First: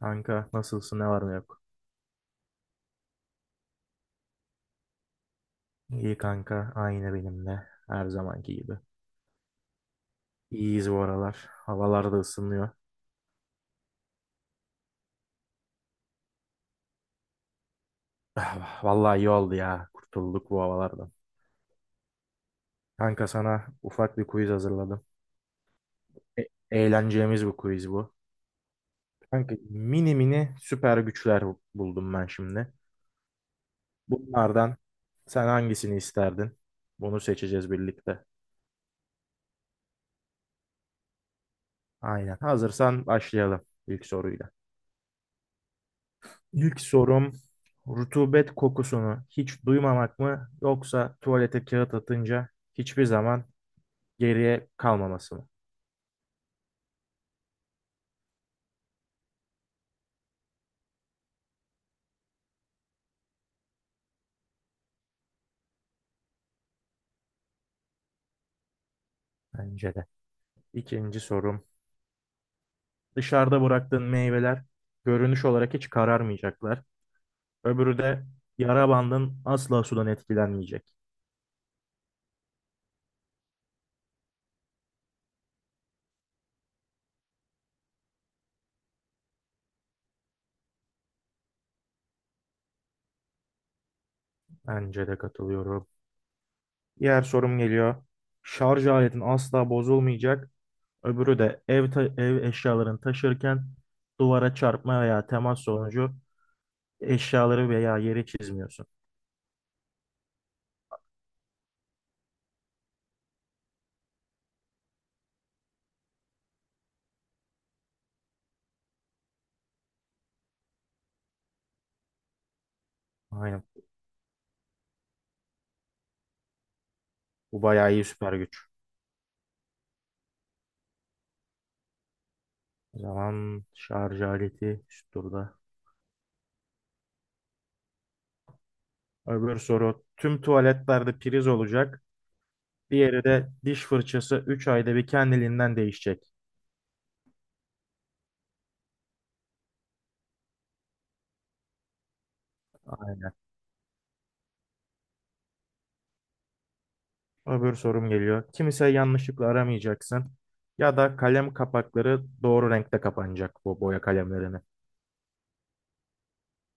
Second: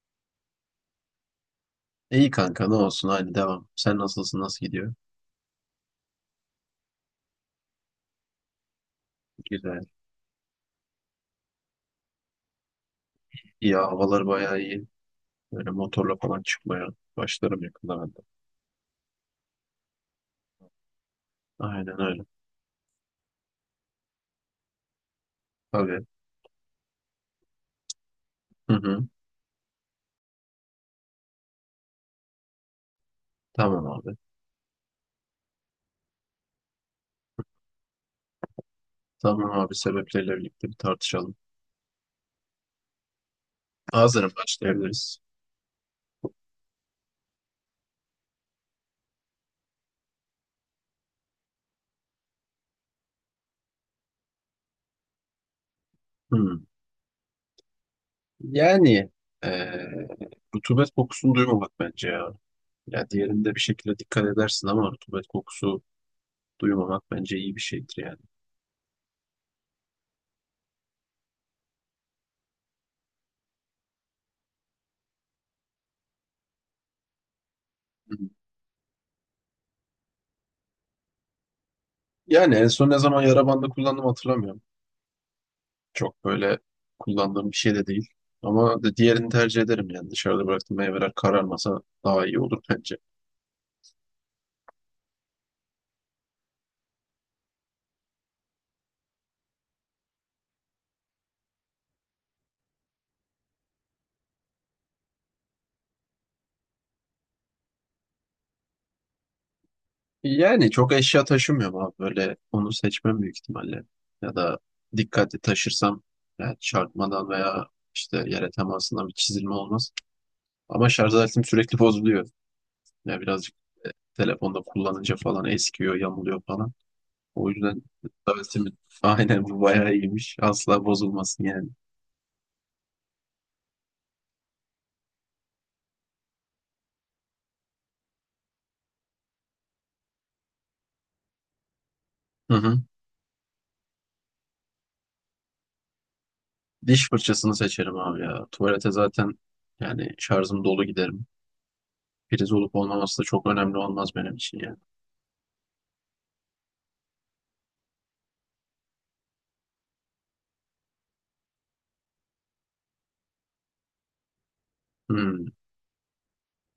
Kanka nasılsın ne var ne yok? İyi kanka ne olsun hadi devam. Sen nasılsın nasıl gidiyor? İyi kanka aynı benim de her zamanki gibi. Güzel. İyiyiz bu aralar. Havalar da ısınıyor. İyi havalar bayağı iyi. Böyle motorla falan çıkmaya başlarım yakında ben de. Ah, vallahi iyi oldu ya, kurtulduk bu havalardan. Aynen öyle. Kanka sana ufak bir quiz hazırladım. Tabii. E Eğleneceğimiz bir quiz bu. Hı hı. Kanka mini mini süper güçler buldum ben şimdi. Tamam abi. Bunlardan sen hangisini isterdin? Bunu seçeceğiz birlikte. Tamam abi sebepleriyle birlikte bir tartışalım. Aynen, hazırsan başlayalım ilk Hazırım soruyla. başlayabiliriz. İlk sorum, rutubet kokusunu hiç duymamak mı yoksa tuvalete kağıt atınca hiçbir zaman geriye kalmaması mı? Hı. Yani eee rutubet kokusunu duymamak bence ya. Ya diğerinde bir şekilde dikkat edersin ama rutubet kokusu duymamak bence iyi bir şeydir yani. Bence de. İkinci sorum, dışarıda bıraktığın meyveler görünüş olarak hiç kararmayacaklar. Öbürü Hı. de yara bandın asla sudan etkilenmeyecek. Yani en son ne zaman yara bandı kullandım hatırlamıyorum. Çok böyle kullandığım bir şey de değil. Ama diğerini tercih ederim yani. Dışarıda bıraktığım meyveler kararmasa daha iyi olur bence. Bence de, katılıyorum. Diğer sorum geliyor. Şarj aletin asla bozulmayacak. Öbürü de ev eşyalarını taşırken duvara çarpma veya temas sonucu eşyaları veya yeri çizmiyorsun. Yani çok eşya taşımıyorum abi. Böyle onu seçmem büyük ihtimalle. Ya da dikkatli taşırsam yani çarpmadan veya işte yere temasından bir çizilme olmaz. Ama şarj aletim sürekli bozuluyor. Yani birazcık Aynen. e, telefonda kullanınca falan eskiyor, yamuluyor falan. O Bu yüzden bayağı iyi şarj süper güç. aletimin aynen bu bayağı iyiymiş. Asla bozulmasın yani. O zaman şarj aleti üst turda. Öbür soru. Tüm tuvaletlerde priz olacak. Hı hı. Diğeri de diş fırçası 3 ayda bir kendiliğinden değişecek. Diş fırçasını seçerim abi ya. Tuvalete zaten yani şarjım dolu giderim. Priz olup olmaması da Aynen. çok önemli olmaz benim için ya. Öbür sorum geliyor. Kimse yanlışlıkla aramayacaksın. Ya da kalem kapakları doğru renkte kapanacak bu boya kalemlerini. Hmm.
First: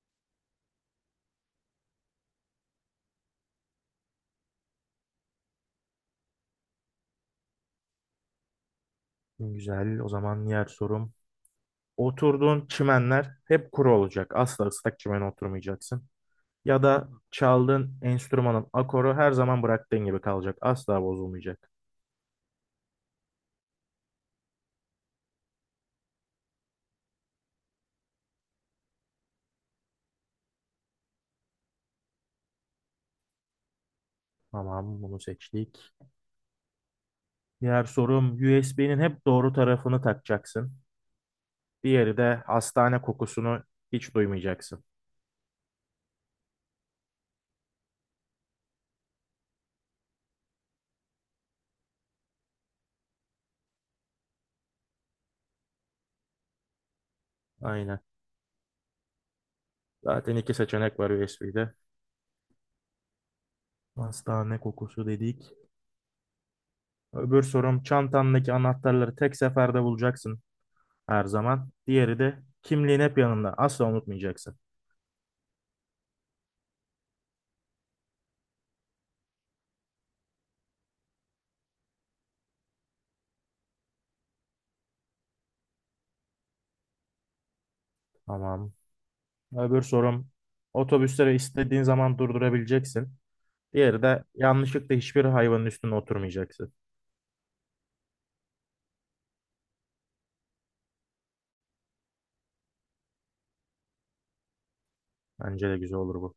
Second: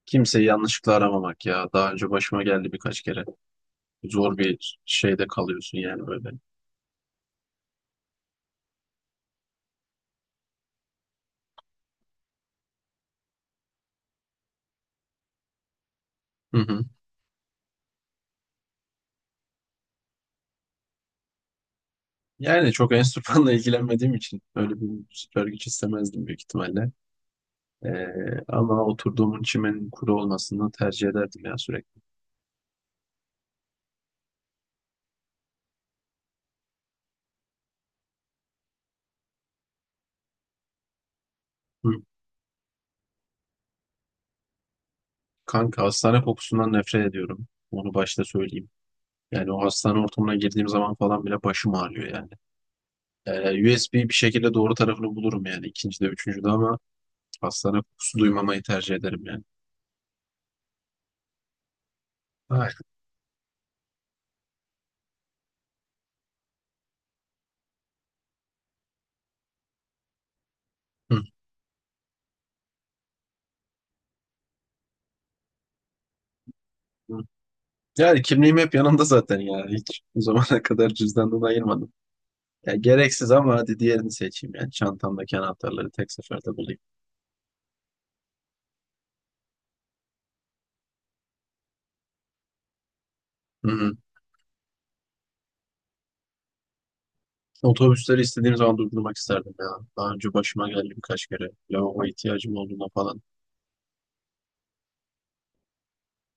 Kimseyi yanlışlıkla aramamak ya. Daha önce başıma geldi birkaç kere. Zor bir şeyde kalıyorsun yani böyle. Güzel. O zaman diğer sorum. Oturduğun çimenler hep kuru olacak. Asla ıslak çimene oturmayacaksın. Hı Ya hı. da çaldığın enstrümanın akoru her zaman bıraktığın gibi kalacak. Asla bozulmayacak. Yani çok enstrümanla ilgilenmediğim için öyle bir süper güç istemezdim büyük ihtimalle. Ama oturduğumun çimenin kuru olmasını tercih ederdim ya sürekli. Tamam, bunu seçtik. Diğer sorum, USB'nin hep doğru tarafını takacaksın. Hı. Diğeri de hastane kokusunu hiç duymayacaksın. Kanka hastane kokusundan nefret ediyorum. Onu başta söyleyeyim. Yani o hastane ortamına girdiğim zaman falan bile başım ağrıyor yani. USB bir şekilde doğru tarafını bulurum yani ikincide, üçüncüde ama hastane Aynen. kokusu duymamayı tercih ederim yani. Zaten iki seçenek var USB'de. Ay. Hastane kokusu dedik. Öbür sorum, çantandaki anahtarları tek seferde bulacaksın Hı, her zaman. Diğeri de kimliğin hep yanında. Asla unutmayacaksın. hı. Yani kimliğim hep yanımda zaten ya. Hiç bu zamana kadar cüzdandan ayırmadım. Ya gereksiz ama hadi diğerini seçeyim yani. Çantamdaki anahtarları tek seferde bulayım. Tamam. Öbür sorum, otobüsleri istediğin zaman durdurabileceksin. Hı hı. Diğeri de yanlışlıkla hiçbir hayvanın üstüne oturmayacaksın. Otobüsleri istediğim zaman durdurmak isterdim ya. Daha önce başıma geldi birkaç kere. Lavabo ihtiyacım olduğunda falan. Bence de güzel olur bu.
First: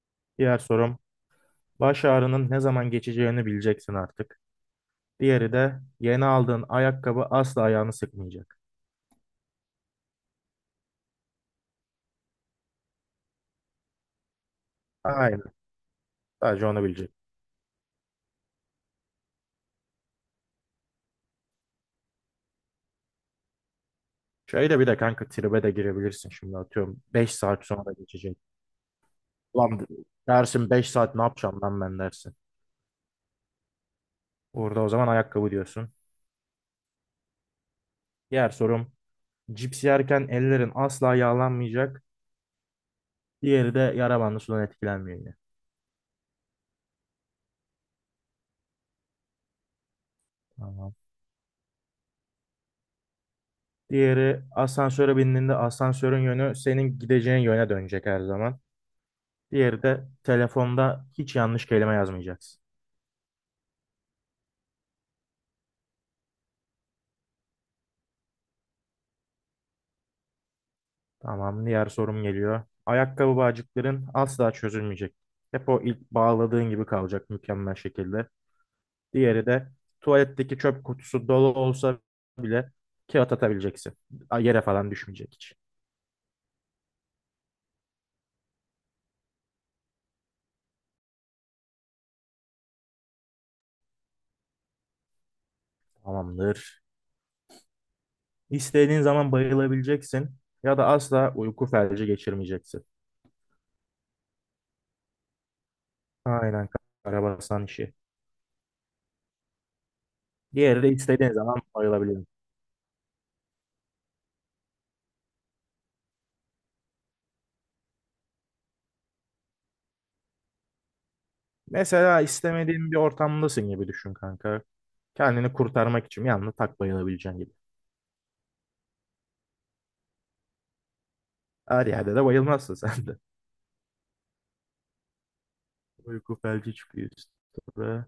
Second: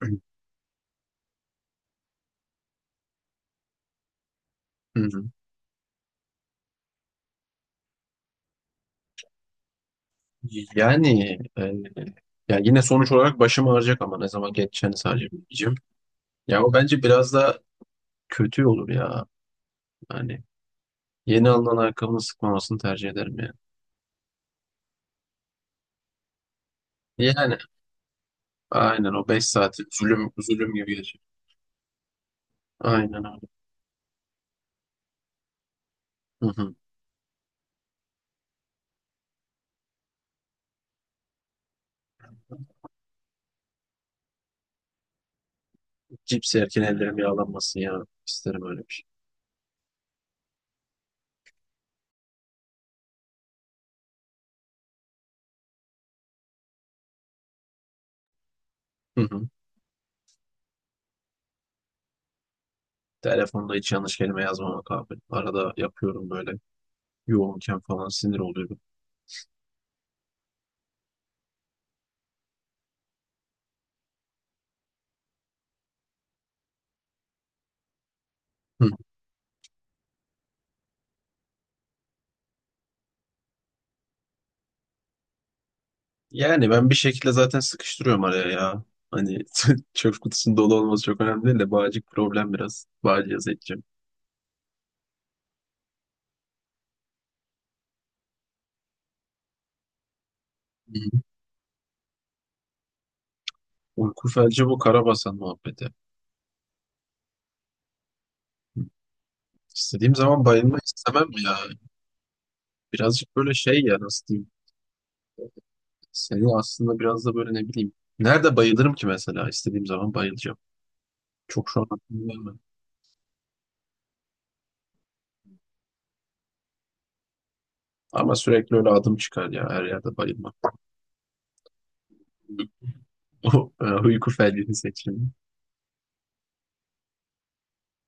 Diğer sorum, baş ağrının ne zaman geçeceğini bileceksin artık. Hı hı. Diğeri de yeni aldığın ayakkabı asla ayağını sıkmayacak. Yani ya yine sonuç olarak başım ağrıyacak ama ne zaman geçeceğini sadece Aynen. bileceğim. Ya Sadece o onu bence bilecek. biraz da kötü olur ya. Yani yeni alınan ayakkabının sıkmamasını tercih ederim yani. Şöyle bir de kanka, tribe de girebilirsin şimdi, atıyorum 5 Yani saat sonra geçecek. aynen o 5 saati Lan zulüm dersin, zulüm 5 gibi saat geçer. ne yapacağım lan ben dersin. Aynen öyle. Orada o zaman ayakkabı diyorsun. Hı hı. Diğer sorum, cips yerken ellerin asla yağlanmayacak. Diğeri de yara bandı sudan etkilenmiyor yine. Cips yerken ellerim yağlanmasın ya. İsterim öyle bir şey. Tamam. Diğeri, asansöre bindiğinde asansörün yönü senin gideceğin yöne dönecek her zaman. Hı hı. Diğeri de telefonda hiç yanlış kelime yazmayacaksın. Telefonda hiç yanlış kelime yazmamak abi. Arada yapıyorum böyle yoğunken falan sinir oluyorum. Tamam, diğer sorum geliyor. Ayakkabı bağcıkların asla çözülmeyecek. Hep o ilk bağladığın gibi kalacak, mükemmel şekilde. Diğeri de tuvaletteki çöp kutusu dolu olsa bile kağıt atabileceksin. Yere falan düşmeyecek hiç. Yani ben bir şekilde zaten sıkıştırıyorum araya ya. Hani çöp kutusunun dolu olması çok önemli değil de bağcık problem biraz. Bağcıya yaz edeceğim. Tamamdır. İstediğin zaman bayılabileceksin ya da Hı. asla uyku felci geçirmeyeceksin. Uyku felci bu Karabasan muhabbeti. Aynen, karabasan işi. İstediğim zaman bayılmak Diğeri de istemem istediğin ya. zaman ayrılabiliyor. Birazcık böyle şey ya nasıl diyeyim. Seni aslında biraz da böyle ne bileyim. Nerede bayılırım ki mesela istediğim zaman bayılacağım. Çok şu an Mesela aklıma gelmedi. istemediğin bir ortamdasın gibi düşün kanka. Kendini kurtarmak için yalnız tak bayılabileceğin gibi. Ama sürekli öyle adım çıkar ya her yerde bayılmak. Her yerde de bayılmazsın sen de. Uyku felcini seçeyim. Uyku felci çıkıyor üstüne.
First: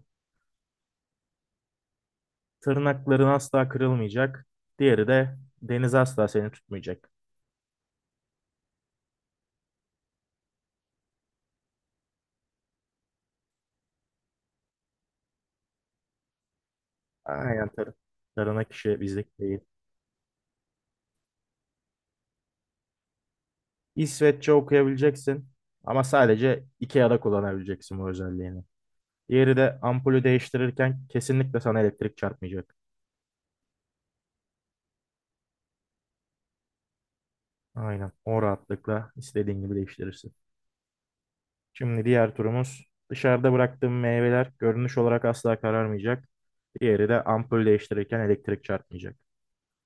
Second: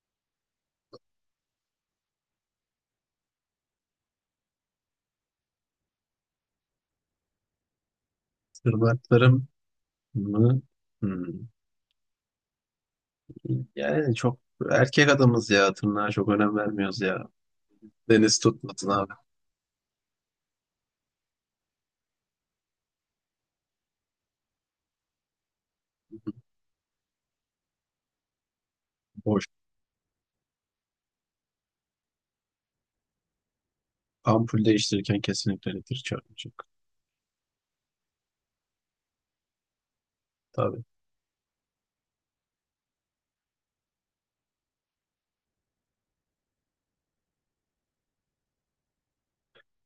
Tırnakların asla kırılmayacak. Diğeri de deniz asla seni tutmayacak. Tırnaklarım mı? Hmm. Yani çok erkek adamız ya. Tırnağa çok önem vermiyoruz ya. Aynen. Deniz Tırnak tutmasın işi abi. bizlik değil. İsveççe okuyabileceksin. Ama sadece IKEA'da kullanabileceksin bu özelliğini. Boş. Diğeri de ampulü değiştirirken kesinlikle sana elektrik çarpmayacak. Ampul değiştirirken kesinlikle elektrik çarpmayacak. Aynen. O rahatlıkla istediğin gibi değiştirirsin. Tabii. Şimdi diğer turumuz, dışarıda bıraktığım meyveler görünüş olarak asla kararmayacak. Diğeri de ampul değiştirirken elektrik çarpmayacak.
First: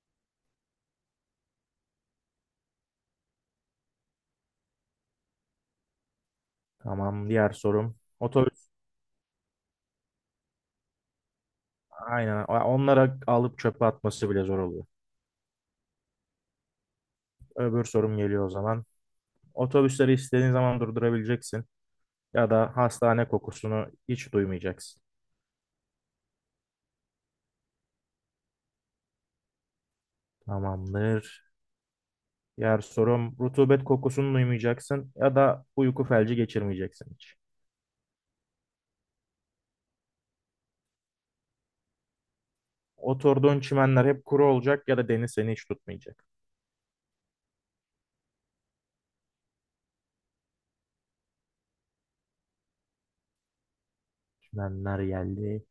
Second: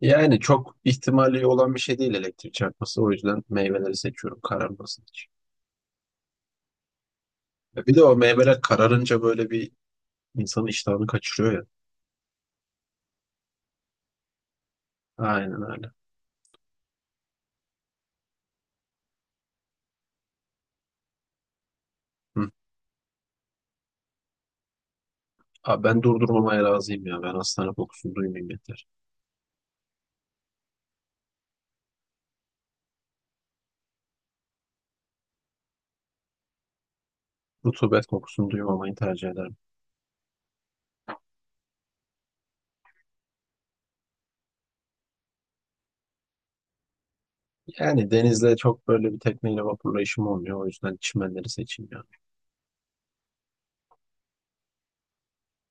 Yani çok ihtimali olan bir şey değil elektrik çarpması. O yüzden meyveleri seçiyorum kararmasın için. Tamam. Diğer E bir sorum de o meyveler otobüs. kararınca böyle bir insanın iştahını kaçırıyor ya. Aynen. Onlara alıp çöpe atması bile zor oluyor. Aynen öyle. Öbür sorum geliyor o zaman. Otobüsleri istediğin zaman durdurabileceksin Hı. ya da hastane kokusunu hiç duymayacaksın. Abi ben durdurmamaya razıyım ya. Ben hastane kokusunu duymayayım yeter. Tamamdır. Diğer sorum, rutubet kokusunu duymayacaksın ya da uyku felci geçirmeyeceksin hiç. Rutubet kokusunu duymamayı tercih ederim. Oturduğun çimenler hep kuru olacak ya da deniz seni hiç tutmayacak. Yani denizde çok böyle bir tekneyle vapurla işim olmuyor. O yüzden çimenleri seçeyim ya. Çimenler geldi.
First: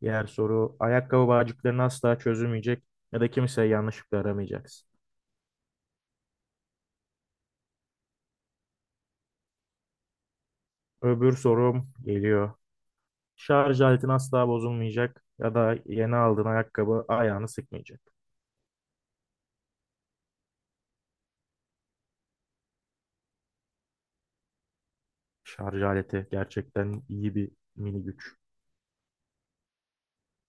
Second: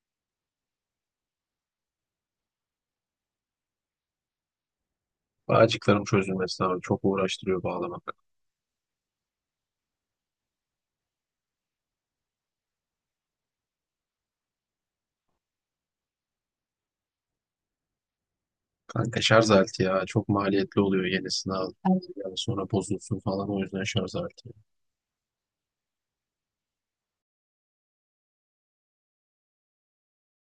Diğer soru, ayakkabı bağcıklarını asla çözülmeyecek ya da kimseye yanlışlıkla aramayacaksın. Bağcıkların çözülmesi abi çok uğraştırıyor bağlamak. Öbür sorum geliyor. Şarj aletin asla bozulmayacak ya da yeni aldığın ayakkabı ayağını sıkmayacak. Kanka şarj aleti ya çok maliyetli oluyor yenisini al. Evet. Yani sonra bozulsun falan o yüzden şarj aleti. Şarj aleti gerçekten iyi bir mini güç.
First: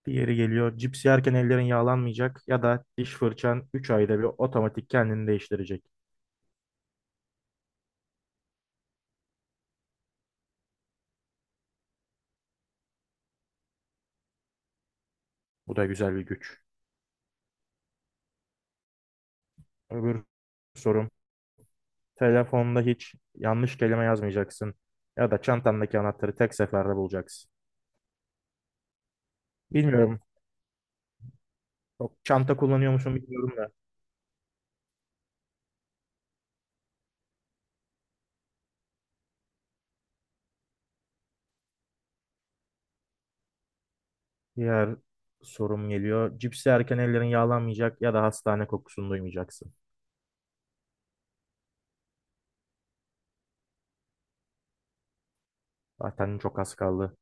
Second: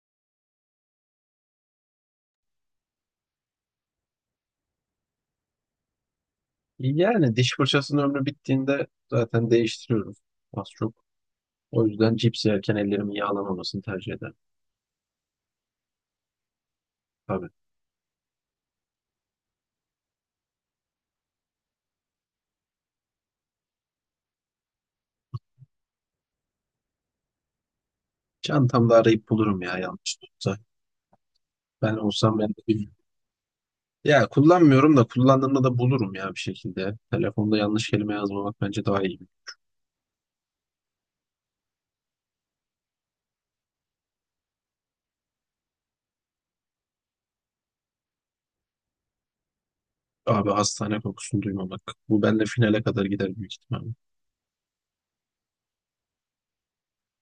Diğeri geliyor. Cips yerken ellerin yağlanmayacak ya da diş fırçan 3 ayda bir otomatik kendini değiştirecek. Yani diş fırçasının ömrü bittiğinde zaten değiştiriyoruz az çok. O yüzden cips yerken ellerimin yağlamamasını tercih ederim. Bu da güzel bir güç. Tabii. Öbür sorum. Telefonda hiç yanlış kelime yazmayacaksın. Ya da çantandaki anahtarı tek seferde bulacaksın. Çantamda arayıp bulurum ya Bilmiyorum. yanlışlıkla. Ben Çok olsam ben de çanta kullanıyor bilmiyorum. musun, bilmiyorum da. Ya kullanmıyorum da kullandığımda da bulurum ya bir şekilde. Telefonda yanlış kelime yazmamak bence daha iyi. Diğer sorum geliyor. Cips yerken ellerin yağlanmayacak ya da hastane kokusunu duymayacaksın. Abi hastane kokusunu duymamak. Bu benimle finale kadar gider büyük ihtimalle. Zaten çok az kaldı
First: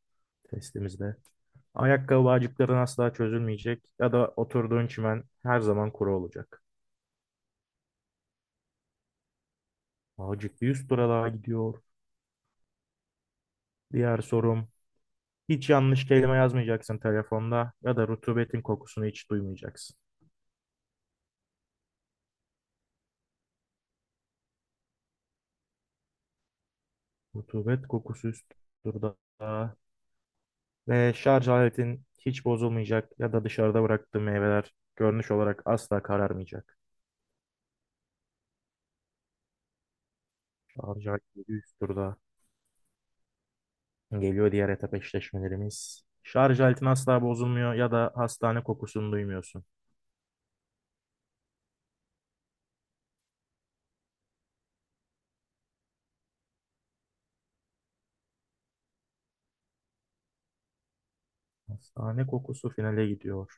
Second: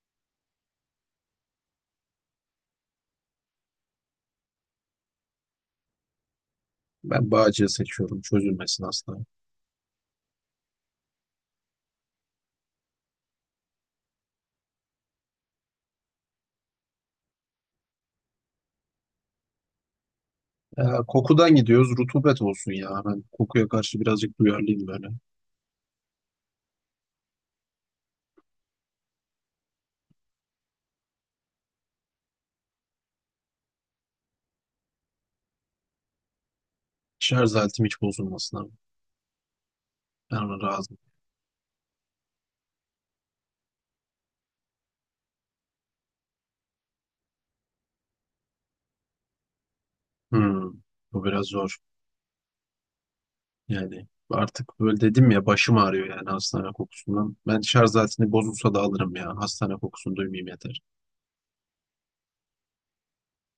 testimizde. Ayakkabı bağcıkların asla çözülmeyecek ya da oturduğun çimen her zaman kuru olacak. Ben Bağcı'yı seçiyorum. Çözülmesin asla. Bağcık bir yüz tura daha gidiyor. Diğer sorum. Hiç yanlış kelime yazmayacaksın telefonda ya da rutubetin kokusunu hiç duymayacaksın. Ee, Kokudan gidiyoruz. Rutubet olsun ya. Ben kokuya karşı birazcık duyarlıyım böyle. Rutubet kokusu üst turda. Ve şarj aletin hiç bozulmayacak ya da dışarıda bıraktığı meyveler görünüş olarak asla kararmayacak. Şarj aletim hiç bozulmasın abi. Ben ona razım. Şarj aleti üst turda. Geliyor diğer etap eşleşmelerimiz. Şarj aletin asla bozulmuyor ya da hastane kokusunu duymuyorsun. Hmm, bu biraz zor. Yani artık böyle dedim ya başım ağrıyor yani hastane kokusundan. Ben şarj aletini bozulsa da alırım ya. Hastane kokusunu duymayayım yeter. Hastane kokusu finale gidiyor.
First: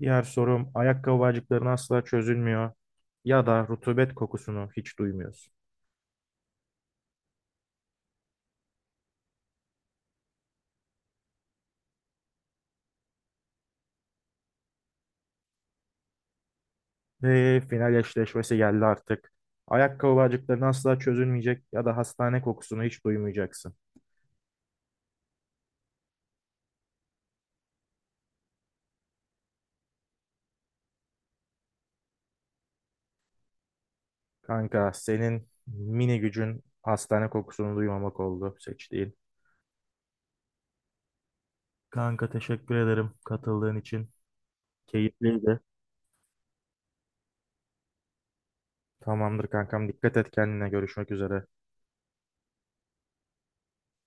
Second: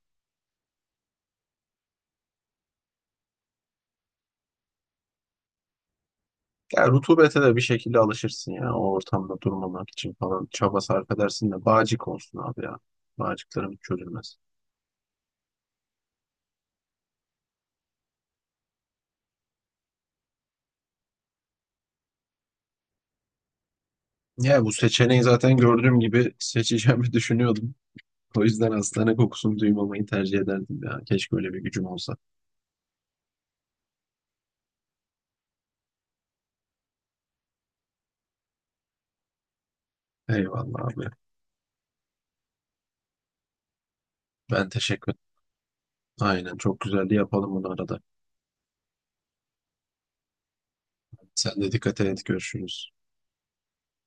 Diğer sorum, ayakkabı bağcıkların asla çözülmüyor ya da rutubet kokusunu hiç duymuyorsun. Ya rutubete de bir şekilde alışırsın ya. O ortamda durmamak için falan çaba sarf edersin de bağcık olsun abi ya. Bağcıklarım çözülmez. Ve final eşleşmesi geldi artık. Ayakkabı bağcıkların asla çözülmeyecek ya da hastane kokusunu hiç duymayacaksın. Ya bu seçeneği zaten gördüğüm gibi seçeceğimi düşünüyordum. O yüzden hastane kokusunu duymamayı tercih ederdim ya. Keşke öyle bir gücüm olsa. Kanka, senin mini gücün hastane kokusunu duymamak oldu seçtiğin. Eyvallah abi. Kanka teşekkür ederim katıldığın için. Ben teşekkür Keyifliydi. aynen çok güzeldi yapalım bunu arada. Tamamdır kankam, dikkat et kendine, görüşmek üzere. Sen de dikkat et görüşürüz.